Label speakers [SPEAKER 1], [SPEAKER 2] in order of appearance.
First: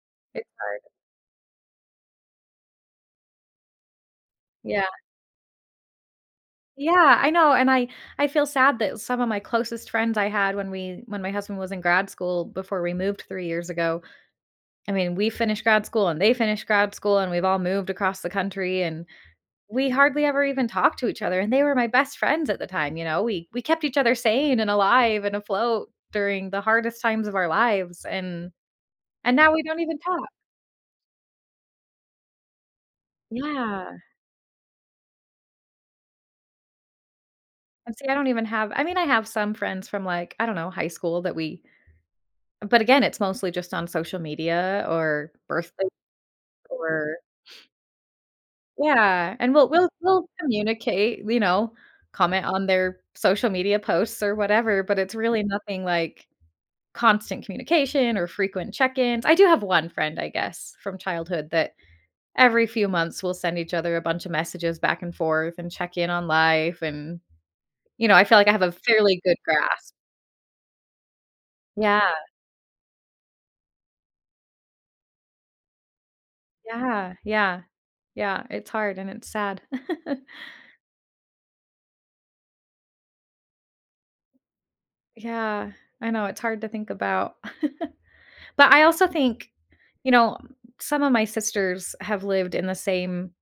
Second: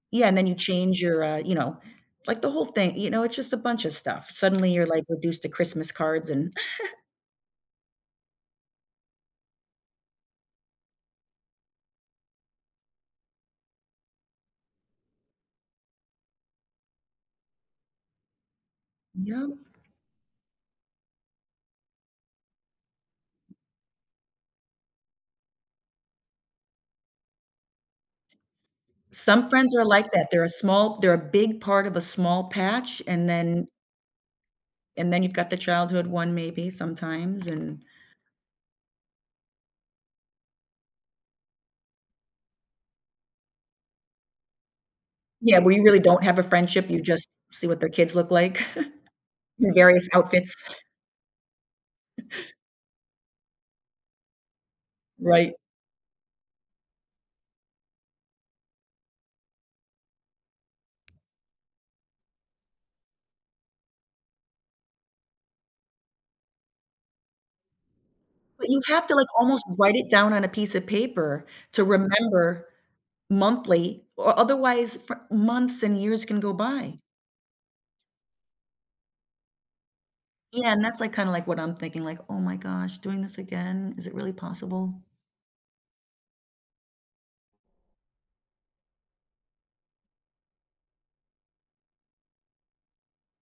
[SPEAKER 1] Yeah, and then
[SPEAKER 2] It's
[SPEAKER 1] you
[SPEAKER 2] hard.
[SPEAKER 1] change your, uh, you know, like, the whole thing. You know, it's just a bunch of stuff. Suddenly
[SPEAKER 2] Yeah.
[SPEAKER 1] you're, like, reduced to Christmas cards and
[SPEAKER 2] Yeah, I know, and I I feel sad that some of my closest friends I had when we when my husband was in grad school before we moved 3 years ago, I mean, we finished grad school and they finished grad school, and we've all moved across the country and
[SPEAKER 1] No.
[SPEAKER 2] we hardly ever even talked to each other, and they were my best friends at the time, you know? We we kept each other sane and alive and afloat during the hardest times of our lives, and and
[SPEAKER 1] Some
[SPEAKER 2] now we
[SPEAKER 1] friends
[SPEAKER 2] don't
[SPEAKER 1] are
[SPEAKER 2] even
[SPEAKER 1] like
[SPEAKER 2] talk.
[SPEAKER 1] that. They're a small they're a big part of a small patch, and then
[SPEAKER 2] Yeah.
[SPEAKER 1] and then you've got the childhood one maybe sometimes and
[SPEAKER 2] And see, I don't even have I mean, I have some friends from like, I don't know, high school that we But again, it's mostly just on social media or
[SPEAKER 1] Yeah, we
[SPEAKER 2] birthday
[SPEAKER 1] really don't have a friendship. You
[SPEAKER 2] or
[SPEAKER 1] just see what their kids look like
[SPEAKER 2] Yeah, and we'll
[SPEAKER 1] in
[SPEAKER 2] we'll
[SPEAKER 1] various
[SPEAKER 2] we'll
[SPEAKER 1] outfits.
[SPEAKER 2] communicate, you know, comment on their social media posts or whatever, but it's really
[SPEAKER 1] Right.
[SPEAKER 2] nothing, like, constant communication or frequent check-ins. I do have 1 friend, I guess, from childhood that every few months we'll send each other a bunch of messages back and forth, and check in on life, and, you know, I feel like I have
[SPEAKER 1] But
[SPEAKER 2] a
[SPEAKER 1] you have to,
[SPEAKER 2] fairly
[SPEAKER 1] like,
[SPEAKER 2] good
[SPEAKER 1] almost
[SPEAKER 2] grasp.
[SPEAKER 1] write it down on a piece of paper to
[SPEAKER 2] Yeah.
[SPEAKER 1] remember monthly, o otherwise fr months and years can go by.
[SPEAKER 2] Yeah, yeah. Yeah, it's hard and it's sad.
[SPEAKER 1] Yeah, and that's, like, kind of, like, what I'm thinking, like, "Oh my gosh, doing this again, is it really possible?"
[SPEAKER 2] Yeah, I know it's hard to think about, but I also think, you know, some of my sisters have lived in the same